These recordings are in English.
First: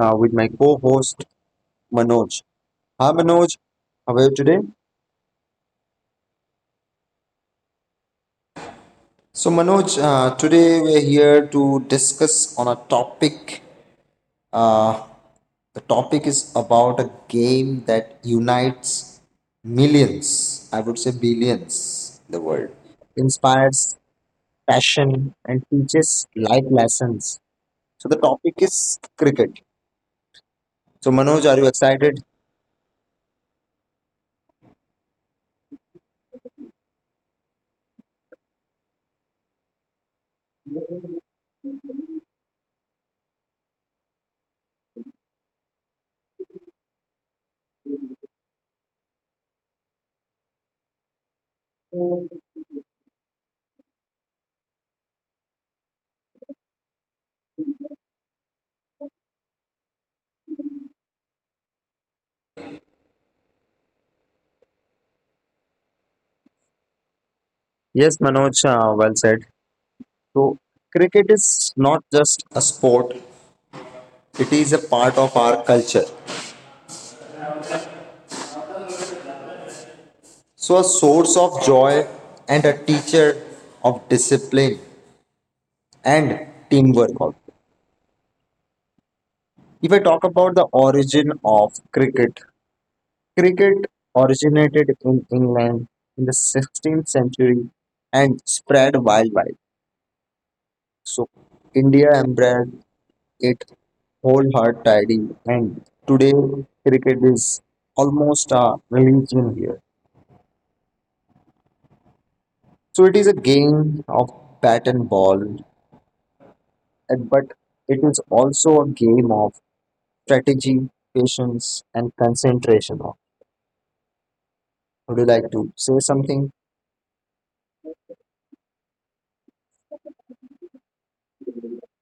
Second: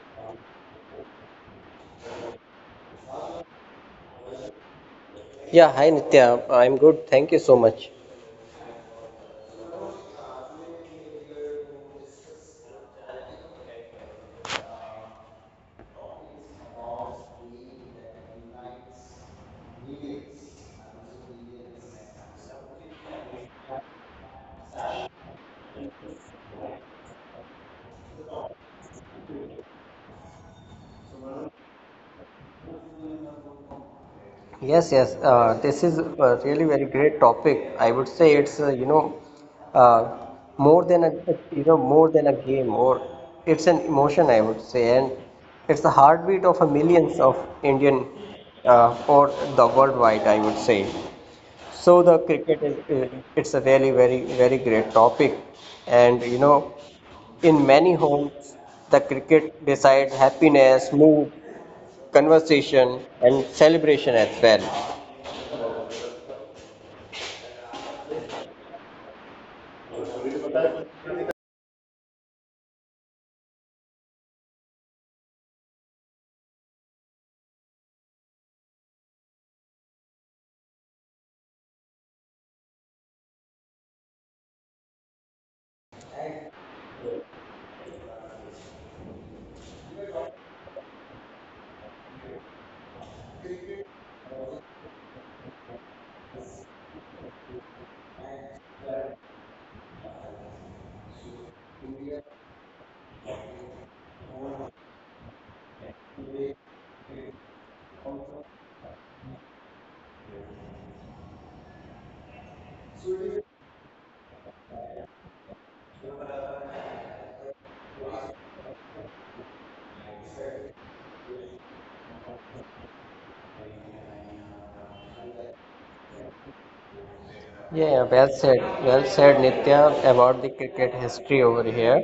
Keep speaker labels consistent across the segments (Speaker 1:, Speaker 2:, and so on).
Speaker 1: with my co-host Manoj. Hi Manoj, how are you today?
Speaker 2: Yeah, hi Nitya. I'm good. Thank you so much.
Speaker 1: So Manoj, today we're here to discuss on a topic. Uh, the topic is about a game that unites millions, I would say billions, in the world, inspires passion and teaches life lessons. So the topic is cricket. So Manoj, are you excited?
Speaker 2: Yes, yes. This is a really very great topic. I would say it's you know uh, more than a you know more than a game, or it's an emotion, I would say. And it's the heartbeat of a millions of Indian, or the worldwide, I would say. So the cricket is, it's a very great topic, and you know, in many homes, the cricket decides happiness, mood, conversation, and celebration as well.
Speaker 1: Yes, Manoj, well said. So, cricket is not just a sport, it is a part of our culture. So, a source of joy and a teacher of discipline and teamwork. Also. If I talk about the origin of cricket, cricket originated in England in the 16th century and spread worldwide. So, India embraced it wholeheartedly, and today cricket is almost a religion here. So it is a game of bat and ball, but it is also a game of strategy, patience, and concentration. Would you like to say something?
Speaker 2: Yeah, yeah, well said. Well said, Nitya, about the cricket history over here.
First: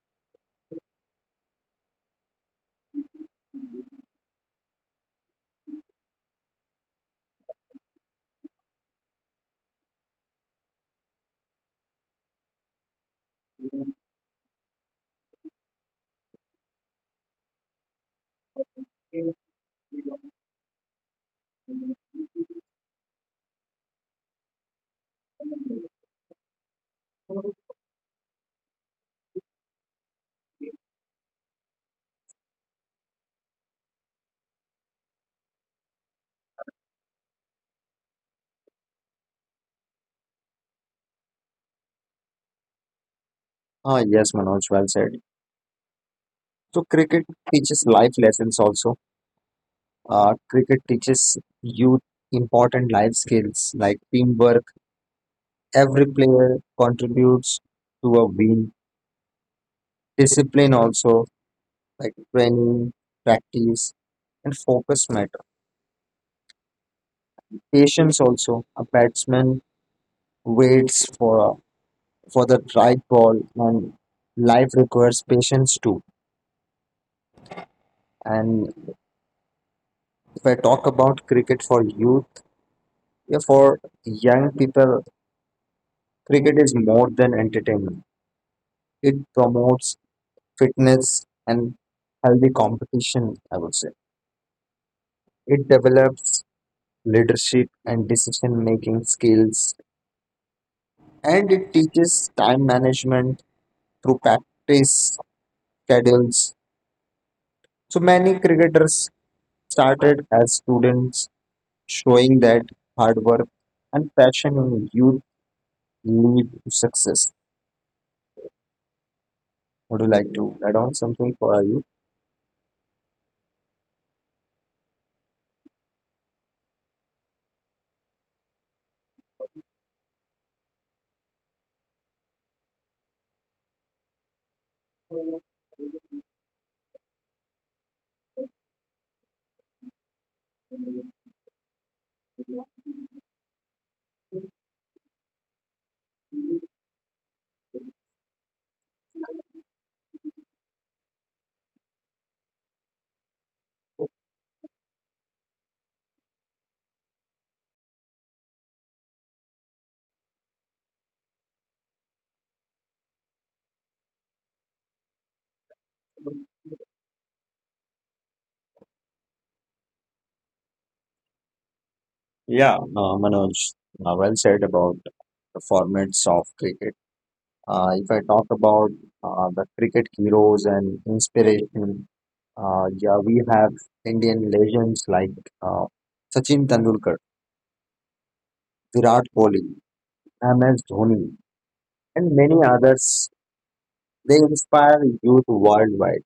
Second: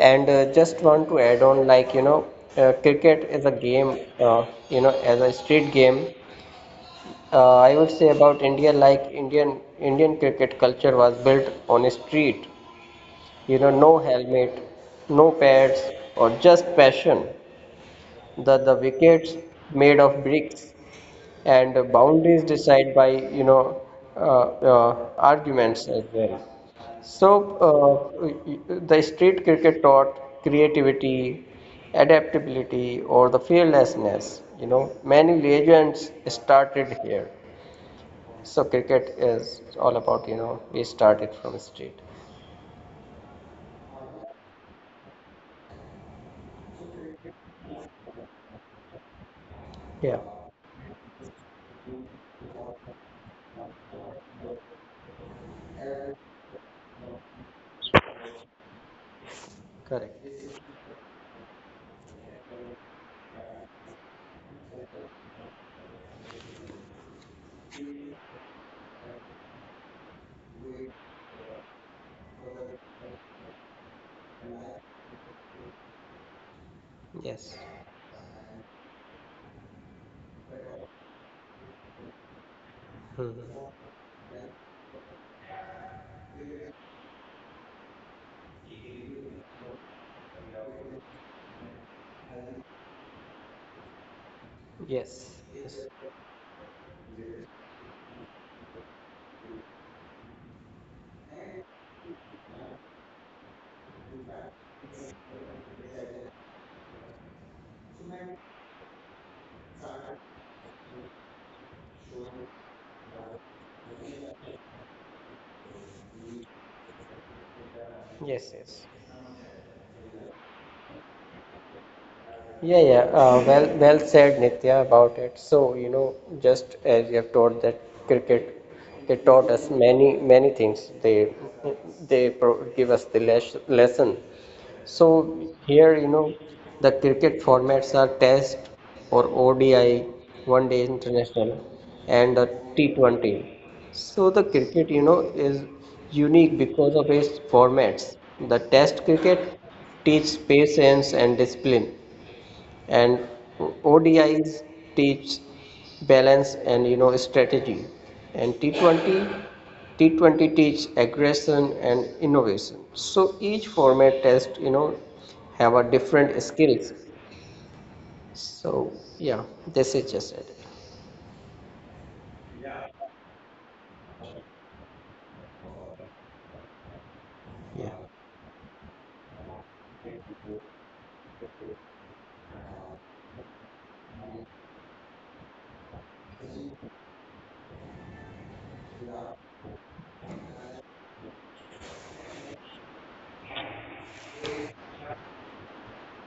Speaker 2: And just want to add on, like, you know, cricket is a game, you know, as a street game. I would say about India, like Indian cricket culture was built on a street. You know, no helmet, no pads, or just passion, the wickets made of bricks and the boundaries decided by, you know uh, uh, arguments as well. So the street cricket taught creativity, adaptability, or the fearlessness. You know, many legends started here. So cricket is all about, you know, we started from street.
Speaker 1: Ah, yes, Manoj, well said. So cricket teaches life lessons also.
Speaker 2: Yeah,
Speaker 1: Cricket teaches youth important life skills like teamwork. Every player contributes to a win.
Speaker 2: correct.
Speaker 1: Discipline also, like training, practice, and focus matter. Patience also. A batsman waits for the right ball and life requires patience too.
Speaker 2: Yes.
Speaker 1: And if I talk about cricket for youth, yeah,
Speaker 2: Hmm.
Speaker 1: for young people, cricket is more than entertainment. It promotes fitness and healthy competition, I would say.
Speaker 2: Yes.
Speaker 1: It
Speaker 2: Yes.
Speaker 1: develops leadership and decision making skills, and it teaches time management through practice schedules. So many cricketers started as students, showing that hard work and passion in you lead to success.
Speaker 2: Yes. Yes.
Speaker 1: Would you like to add on something for you?
Speaker 2: Yeah, yeah. Well said, Nitya, about it. So, you know, just as you have taught that cricket, they taught us many, many things. They give us the lesson. So here, you know, the cricket formats are Test or ODI, One Day International, and a T20. So the cricket, you know, is unique because of its formats. The Test cricket teaches patience and discipline, and ODIs teach balance and, you know, strategy, and T20 teach aggression and innovation. So each format test, you know, have a different skills. So yeah, this is just it.
Speaker 1: Yeah, Manoj, well said about the formats of cricket.
Speaker 2: Yeah.
Speaker 1: If I talk about the cricket heroes and inspiration, yeah, we have Indian legends like uh, Sachin Tendulkar, Virat Kohli, MS Dhoni, and many others. They inspire youth worldwide.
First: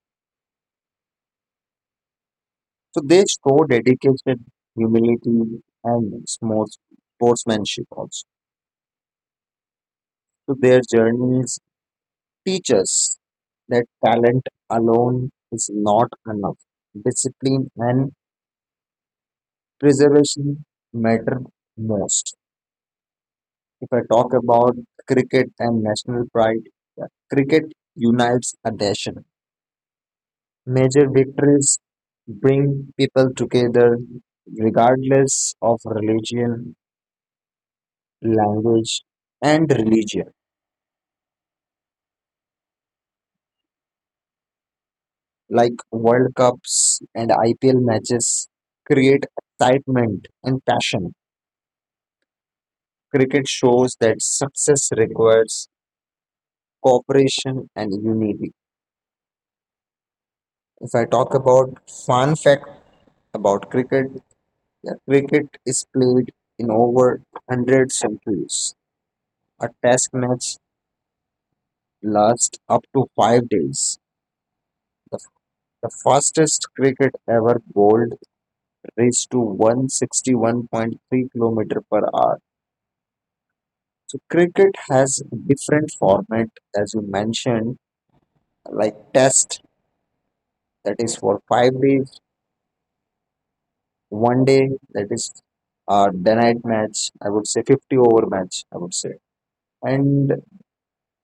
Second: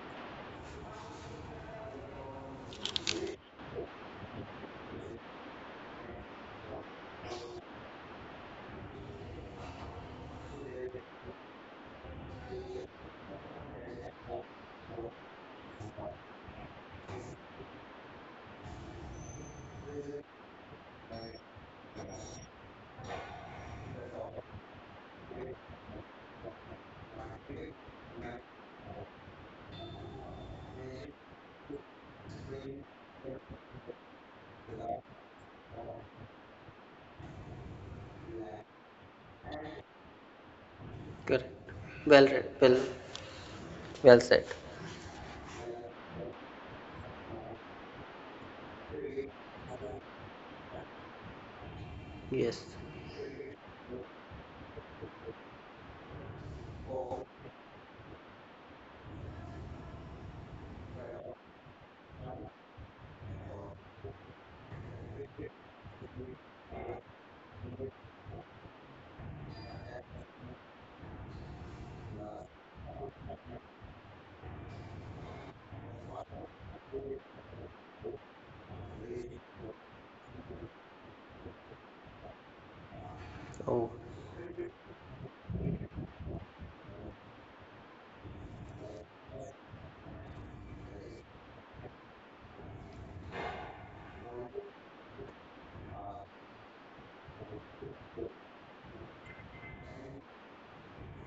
Speaker 1: So they show dedication, humility, and sportsmanship also. So their journeys teach us that talent alone is not enough. Discipline and preservation matter most. If I talk about cricket and national pride, yeah, cricket unites a nation. Major victories bring people together regardless of religion, language, and religion.
Speaker 2: Correct. Well read. Well said.
Speaker 1: Like World Cups and IPL matches create excitement and passion.
Speaker 2: Yes.
Speaker 1: Cricket shows that success requires cooperation and unity. If I talk about fun fact about cricket, yeah, cricket is played in over 100 centuries. A test match lasts up to 5 days. The, the fastest cricket ever bowled reached to 161.3 kilometer per hour.
Speaker 2: Oh,
Speaker 1: So cricket has a different format, as you mentioned, like test, that is for 5 days, one day, that is day night match, I would say 50 over match, I would say, and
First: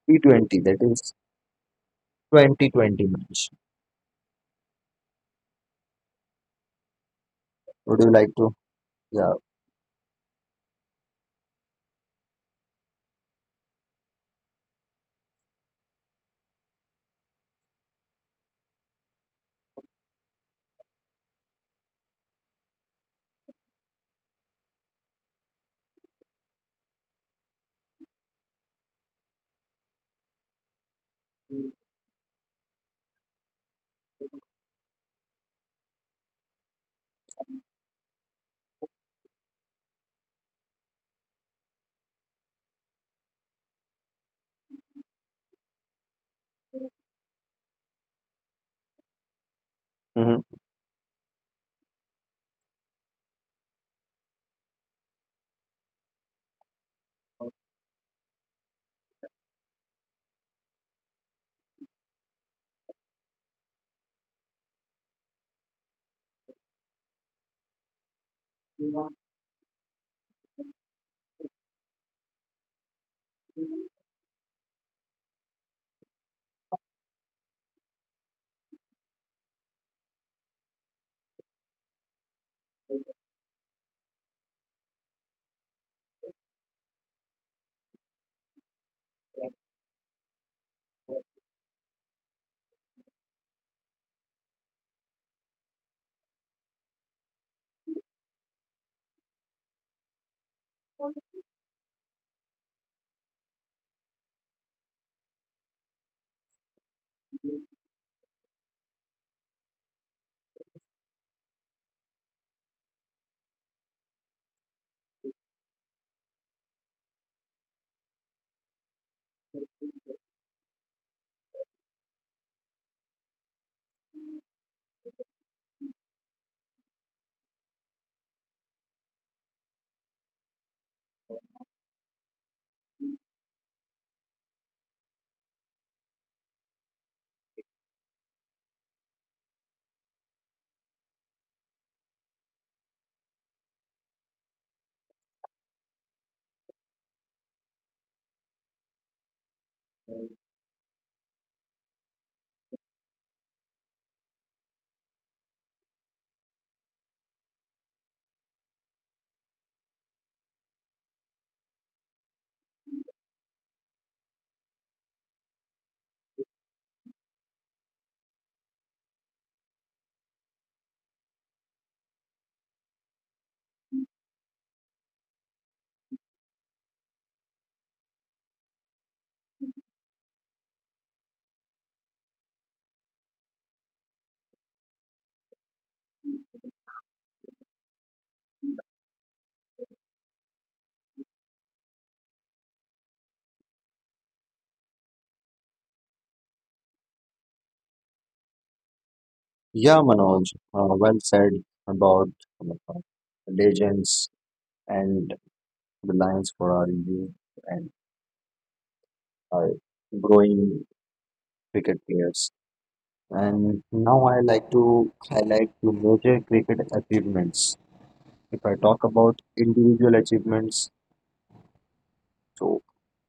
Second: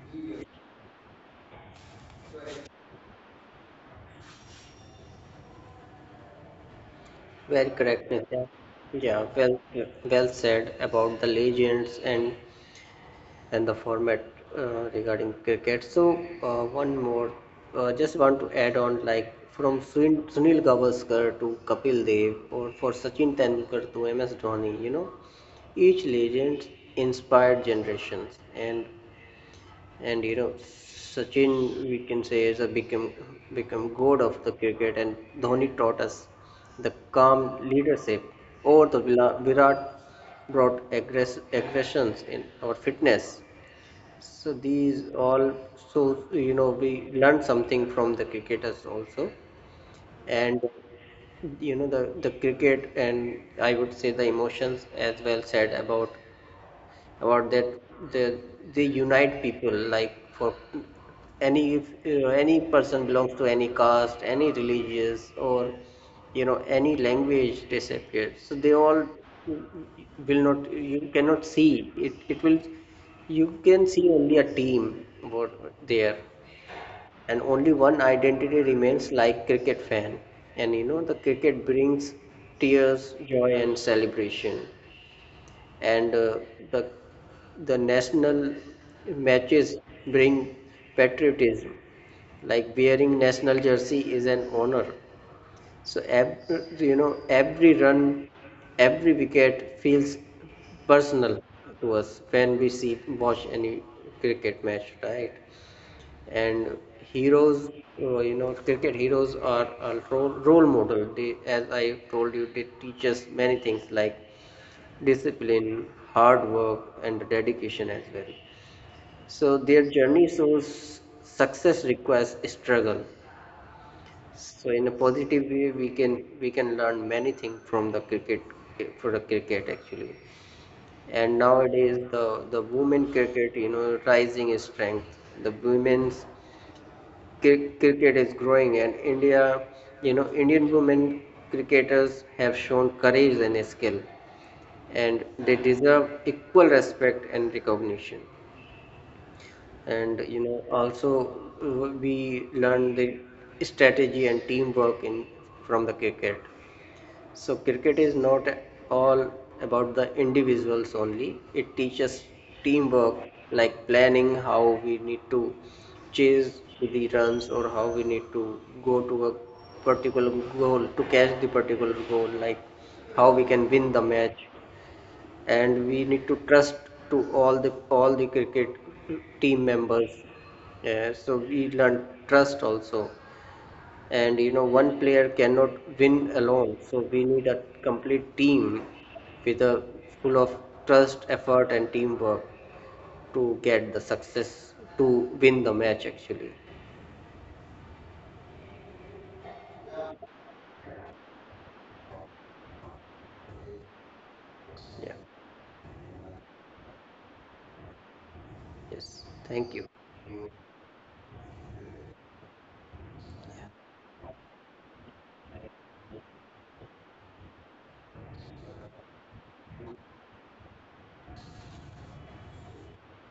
Speaker 1: T20, that is 2020 match.
Speaker 2: very
Speaker 1: Would you
Speaker 2: correct,
Speaker 1: like
Speaker 2: Nitya.
Speaker 1: to?
Speaker 2: Yeah.
Speaker 1: Yeah.
Speaker 2: Well said about the legends and the format regarding cricket. So one more, just want to add on, like from Sunil Gavaskar to Kapil Dev, or for Sachin Tendulkar to MS Dhoni. You know, each legend inspired generations, and you know, Sachin we can say is a become god of the cricket, and Dhoni taught us the calm leadership, or the Virat brought aggressions in our fitness. So these all, so you know, we learned something from the cricketers also,
Speaker 1: Hmm.
Speaker 2: and you know the cricket and I would say the emotions, as well said about that they unite people. Like for any, if you know, any person belongs to any caste, any religious, or you know, any language, they, so they all, will not, you cannot see it, it will, you can see only a team what there, and only one identity remains, like cricket fan. And you know, the cricket brings tears, joy and celebration, and the national matches bring patriotism, like wearing national jersey is an honor. So every, you know, every run, every wicket feels personal to us when we see, watch any cricket match, right? And heroes, you know, cricket heroes are a role model. They, as I told you, they teach us many things like discipline, hard work and dedication as well. So their journey shows success requires struggle. So in a positive way, we can learn many things from the cricket, for the cricket actually. And nowadays, the women cricket, you know, rising is strength. The women's cricket is growing, and India, you know, Indian women cricketers have shown courage and skill, and they deserve equal respect and recognition. And you know also, uh, we learn the strategy and teamwork in, from the cricket. So cricket is not all about the individuals only. It teaches teamwork, like planning how we need to chase the runs, or how we need to go to a particular goal, to catch the particular goal, like how we can win the match. And we need to trust to all the cricket team members. Yeah, so we learn trust also. And you know, one player cannot win alone, so we need a complete team with a full of trust, effort and teamwork, to get the success, to win the match actually.
Speaker 1: Yeah, Manoj, well said about uh, legends
Speaker 2: Yeah.
Speaker 1: and the lines for our youth and
Speaker 2: Yes.
Speaker 1: our
Speaker 2: Thank you.
Speaker 1: growing cricket players. And now I like to highlight the major cricket achievements. If I talk about individual achievements, so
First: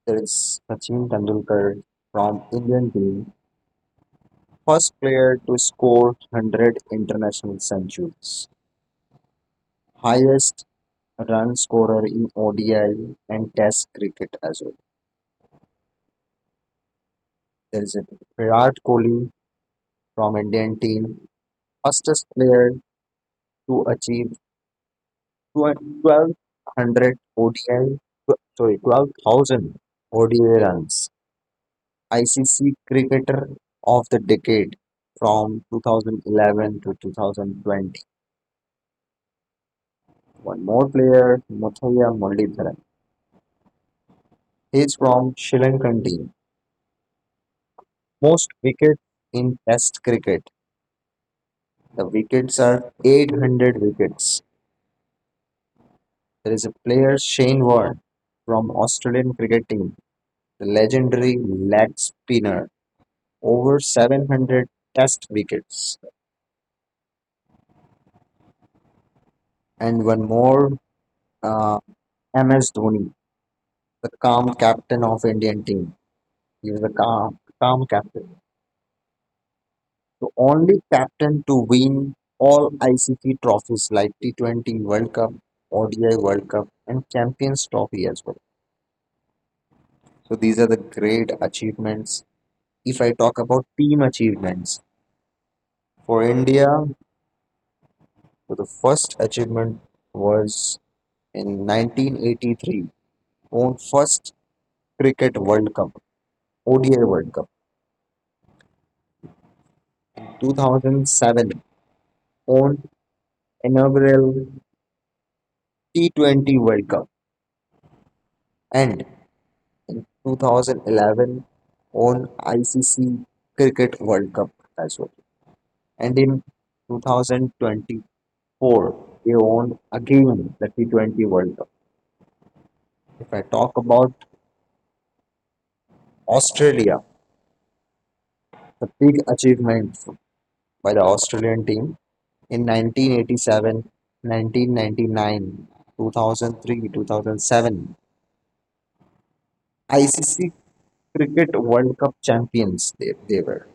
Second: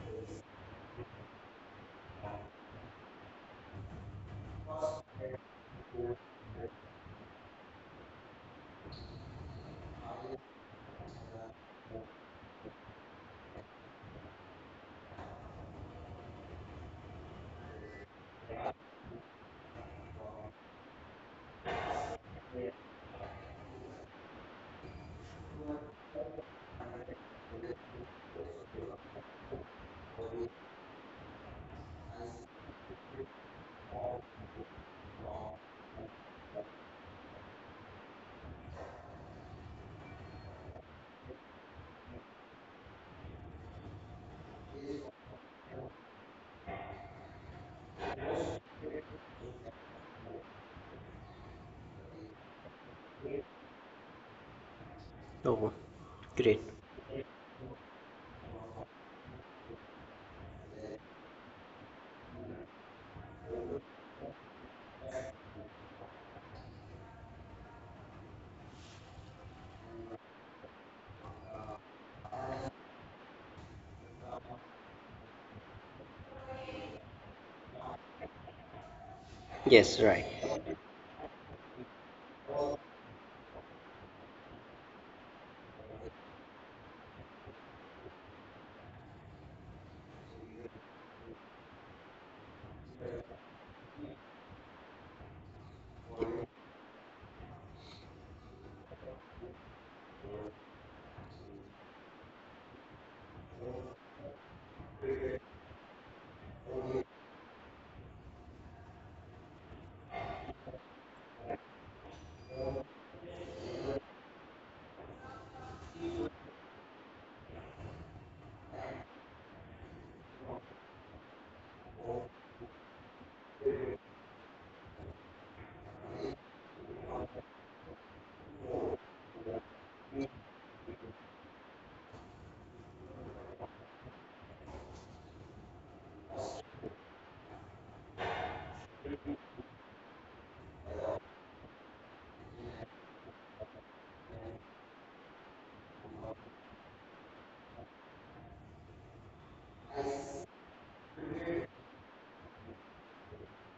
Speaker 1: there is Sachin Tendulkar from Indian team, first player to score 100 international centuries, highest run scorer in ODI and Test cricket as well. There is a Virat Kohli from Indian team, fastest player to achieve 1200 ODI, sorry, 12,000 ODI runs. ICC Cricketer of the Decade from 2011 to 2020. One more player, Muthaiya Muralidharan. He is from Sri Lankan team. Most wickets in Test cricket. The wickets are 800 wickets.
Speaker 2: Oh,
Speaker 1: There
Speaker 2: great.
Speaker 1: is a player Shane Warne from Australian cricket team, the legendary leg spinner, over 700 test wickets, and one more uh, MS Dhoni, the calm captain of Indian team. He was a calm captain.
Speaker 2: Yes, right.
Speaker 1: The only captain to win all ICC trophies like T20 World Cup, ODI World Cup, and Champions Trophy as well. So these are the great achievements. If I talk about team achievements for India, so the first achievement was in 1983, won first Cricket World Cup, ODI World Cup, 2007 own inaugural T20 World Cup, and in 2011 own ICC Cricket World Cup as well. And in 2024, they owned again the T20 World Cup. If I talk about Australia, the big achievement by the Australian team in 1987, 1999, 2003, 2007 ICC Cricket World Cup champions they were.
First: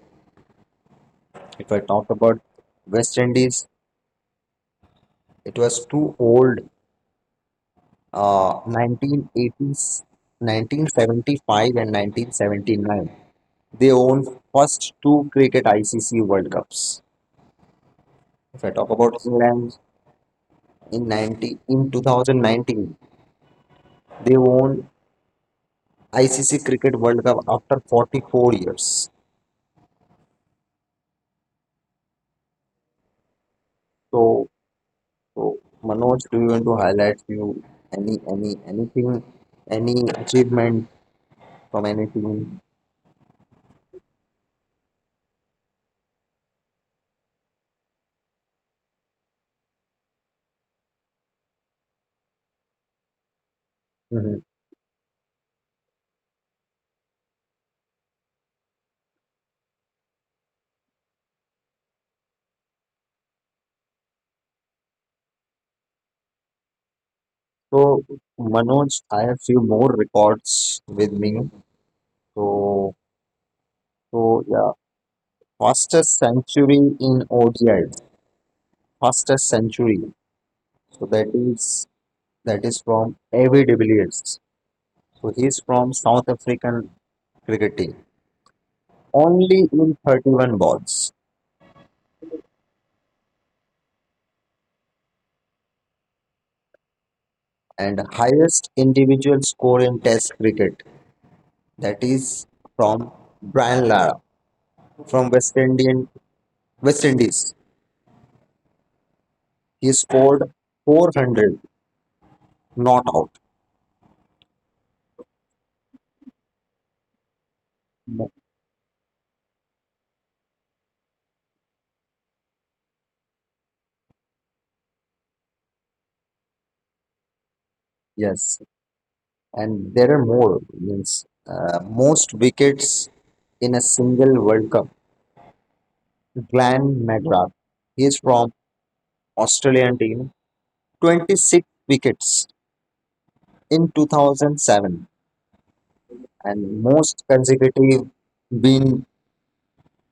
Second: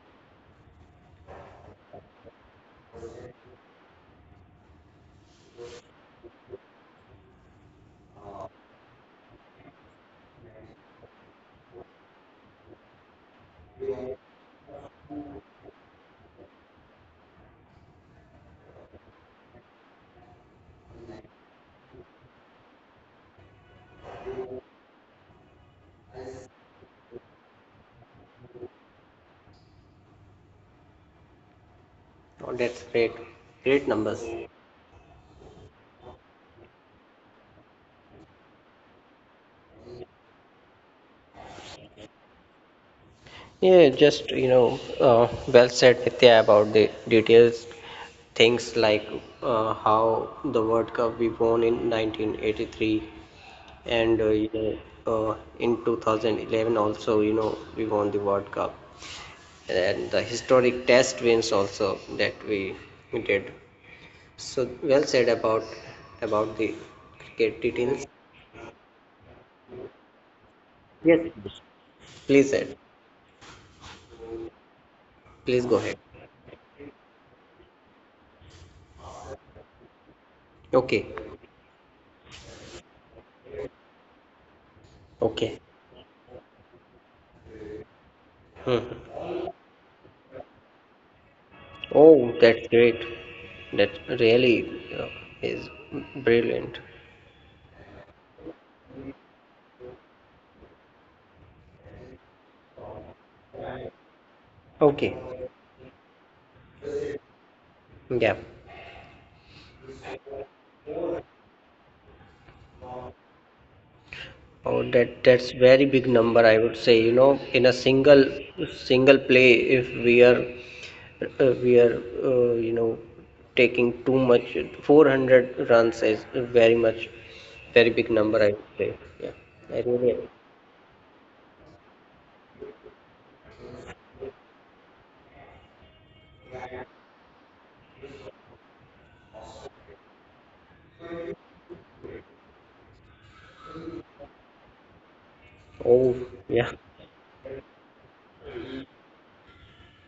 Speaker 1: If I talk about West Indies, it was too old. 1980s, 1975 and 1979. They own first two cricket ICC World Cups. If I talk about England in 90 in 2019, they won ICC Cricket World Cup after 44 years.
Speaker 2: Oh, that's great. Great
Speaker 1: So
Speaker 2: numbers.
Speaker 1: So, Manoj, do you want to highlight few any anything, any achievement from any team?
Speaker 2: Yeah, just you know, well said, Nitya, about the details. Things like how the World Cup we won in 1983, and
Speaker 1: Mhm.
Speaker 2: you know, in 2011 also, you know, we won the World Cup, and the historic Test wins also that we did. So well said about the cricket
Speaker 1: So,
Speaker 2: details.
Speaker 1: Manoj, I have few more records with
Speaker 2: Yes,
Speaker 1: me.
Speaker 2: please, Ed.
Speaker 1: So, so yeah,
Speaker 2: Please go ahead.
Speaker 1: fastest century in ODI, fastest century. So
Speaker 2: Okay.
Speaker 1: that is from AV de Villiers. So he's
Speaker 2: Okay.
Speaker 1: from South African cricket team.
Speaker 2: Hmm. Hmm.
Speaker 1: Only in 31 balls.
Speaker 2: Oh, that's great. That really uh, is brilliant.
Speaker 1: And highest individual score in Test cricket. That is from Brian Lara
Speaker 2: Okay.
Speaker 1: from West Indies.
Speaker 2: Yeah.
Speaker 1: He scored 400 not out.
Speaker 2: Oh, that's very big number, I would say. You know, in a single
Speaker 1: Mo-
Speaker 2: single play, if we are we are you know, taking too much, 400 runs is very much, very big number, I
Speaker 1: Yes,
Speaker 2: would say. Yeah. I
Speaker 1: and there
Speaker 2: really.
Speaker 1: are more means most wickets in a single World Cup. Glenn McGrath, he is from Australian team, 26 wickets in 2007.
Speaker 2: Oh, yeah.
Speaker 1: And most consecutive win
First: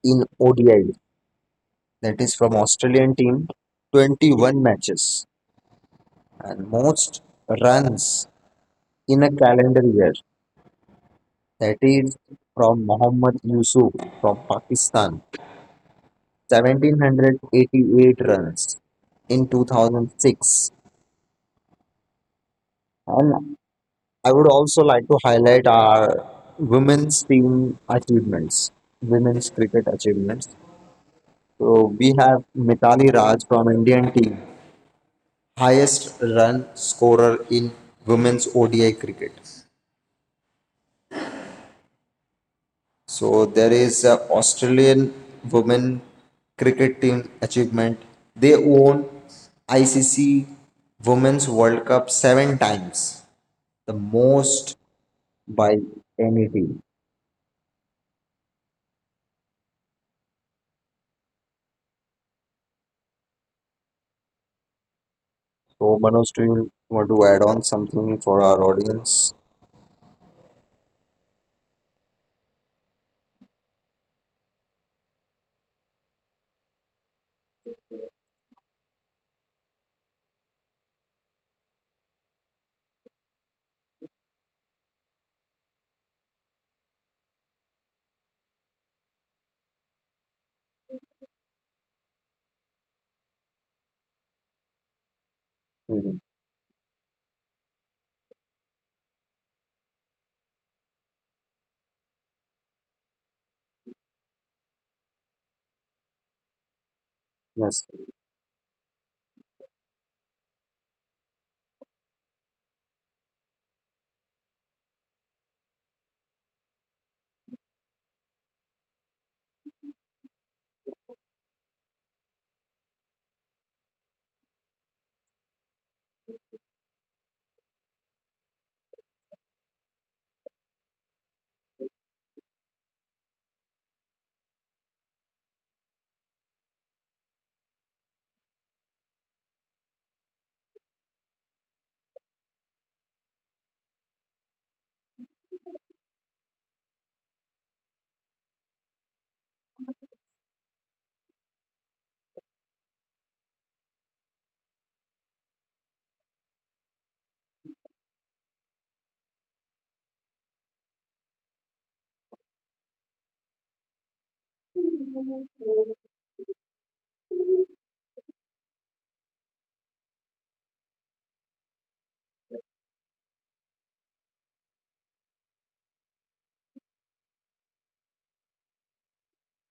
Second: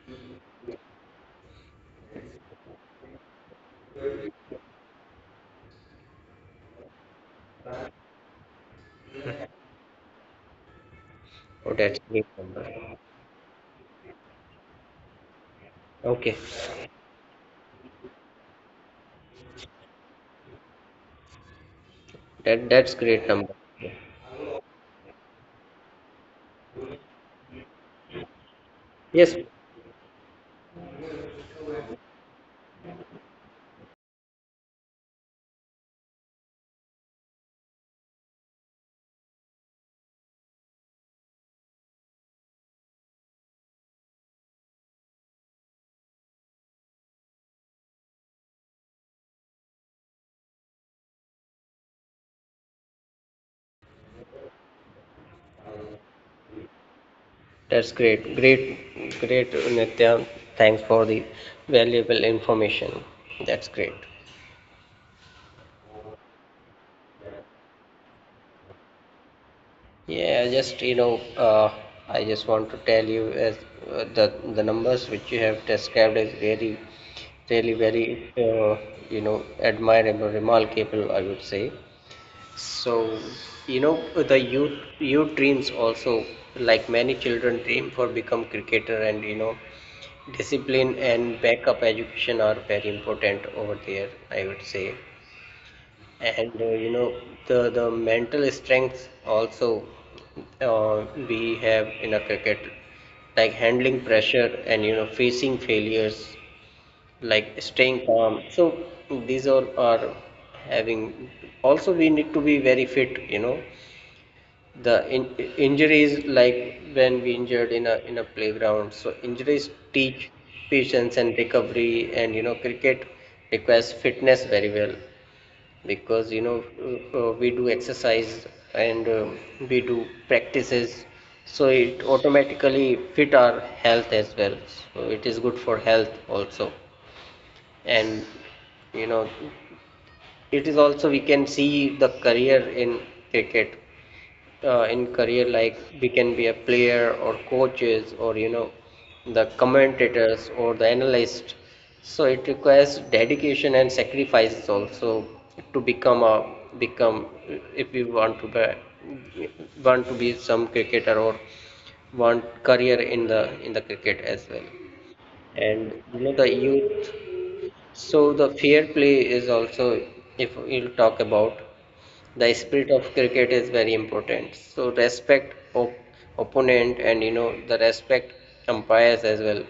Speaker 1: in ODI. That is from Australian team, 21 matches. And most runs in a calendar year.
Speaker 2: Oh,
Speaker 1: That
Speaker 2: that's
Speaker 1: is
Speaker 2: great number.
Speaker 1: from Mohammad Yusuf from Pakistan,
Speaker 2: Okay.
Speaker 1: 1788 runs in 2006.
Speaker 2: That's great number.
Speaker 1: And I would also like to highlight our women's team achievements,
Speaker 2: Yes.
Speaker 1: women's cricket achievements. So we have Mitali Raj from Indian team, highest run scorer in women's ODI cricket. So there is a Australian women cricket team achievement. They won ICC Women's World Cup 7 times, the most by any team.
Speaker 2: That's great. Great, great, Nitya. Thanks for the valuable information. That's great.
Speaker 1: So Manoj, do you want to add on something for our audience?
Speaker 2: Yeah, just you know, I just want to tell you as the numbers which you have described is very, really very, you know, admirable, remarkable, I would say. So you know, the youth dreams also, like many children dream for become cricketer. And you know, discipline and backup education are very important over there, I would say.
Speaker 1: Mhm.
Speaker 2: And you know, the mental strengths also, we have in a cricket, like handling pressure and you know, facing failures, like
Speaker 1: Yes.
Speaker 2: staying calm. So these all are having. Also, we need to be very fit, you know, the in, injuries, like when we injured in a playground, so injuries teach patience and recovery. And you know, cricket requires fitness very well, because you know, we do exercise, and we do practices, so it automatically fit our health as well. So it is good for health also. And you know, it is also we can see the career in cricket, in career, like we can be a player or coaches, or you know, the commentators or the analyst. So it requires dedication and sacrifices also, to become a become, if we want to be some cricketer, or want career in the cricket as well. And you know, the youth, so the fair play is also, if we'll talk about, the spirit of cricket is very important. So respect opponent, and you know, the respect umpires as well.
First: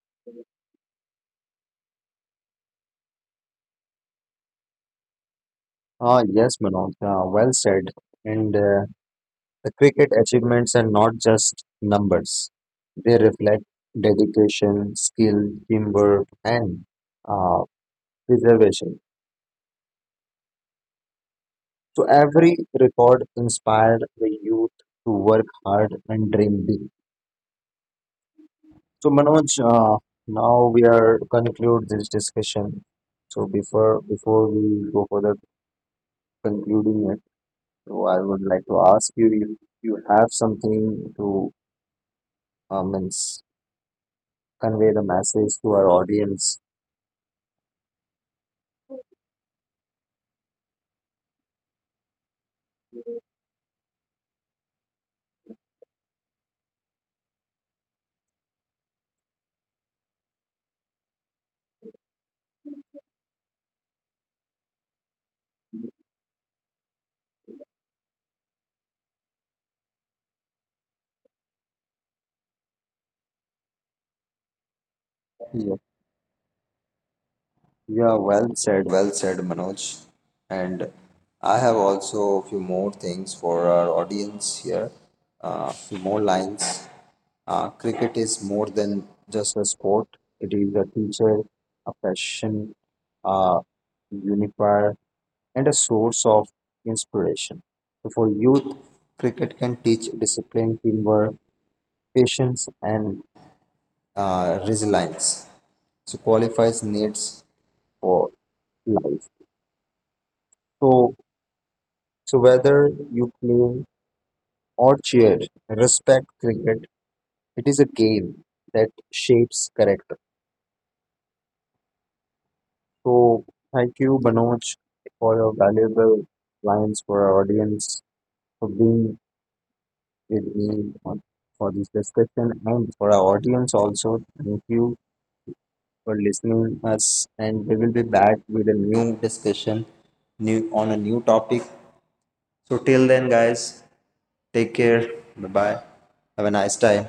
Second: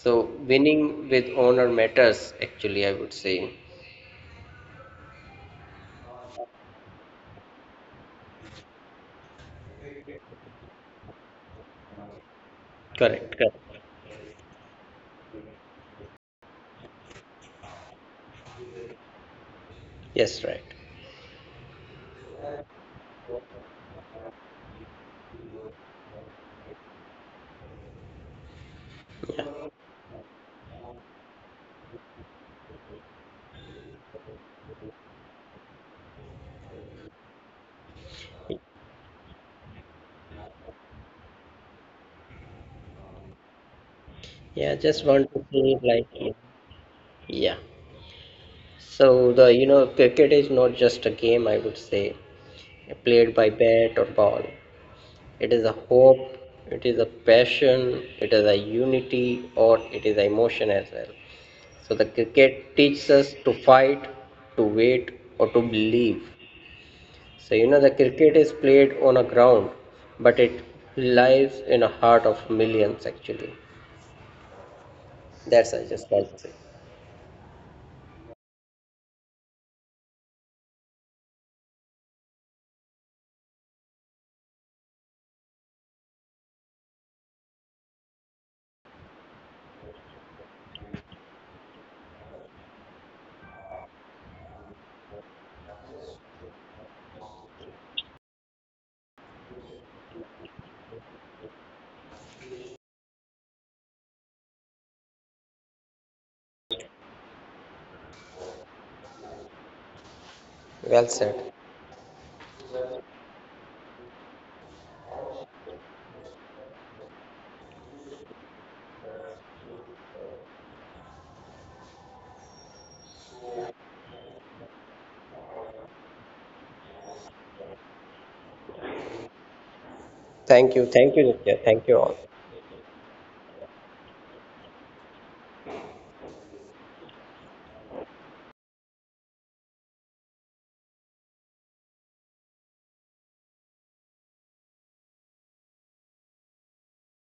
Speaker 2: So winning with honor matters actually, I would say.
Speaker 1: Ah, yes, Manoj. Ah, well said. And the cricket achievements are not just numbers; they
Speaker 2: Correct, correct.
Speaker 1: reflect dedication, skill, teamwork, and uh, preservation.
Speaker 2: Yes, right.
Speaker 1: So every record inspired the youth to work hard and dream big. So Manoj, now we are conclude this discussion. So before we go further concluding it, so I would like to ask you if you have something to um,
Speaker 2: Yeah, just
Speaker 1: convey the
Speaker 2: want to say,
Speaker 1: message to our
Speaker 2: like,
Speaker 1: audience.
Speaker 2: yeah, so the, you know, cricket is not just a game, I would say, played by bat or ball. It is a hope, it is a passion, it is a unity, or it is emotion as well. So the cricket teaches us to fight, to wait, or to believe. So you know, the cricket is played on a ground, but it lives in a heart of millions actually. That's, I just want to say.
Speaker 1: Yeah, well said, Manoj. And I have also a few more things for our audience here, a few more lines. Cricket is more than just a sport, it is a teacher, a passion, a unifier, and a source of inspiration. So for youth, cricket can teach discipline, teamwork, patience, and resilience. So qualifies needs for life.
Speaker 2: Well
Speaker 1: So
Speaker 2: said.
Speaker 1: So whether you play or cheer, respect cricket. It is a game that shapes character. So thank you, Manoj, for your valuable lines for our audience, for being with
Speaker 2: Thank you, thank
Speaker 1: me
Speaker 2: you,
Speaker 1: on,
Speaker 2: Nitya. Thank
Speaker 1: for
Speaker 2: you
Speaker 1: this
Speaker 2: all.
Speaker 1: discussion, and for our audience also. Thank you for listening us, and we will be back with a new discussion, new on a new topic. So till then, guys, take care. Bye bye. Have a nice time.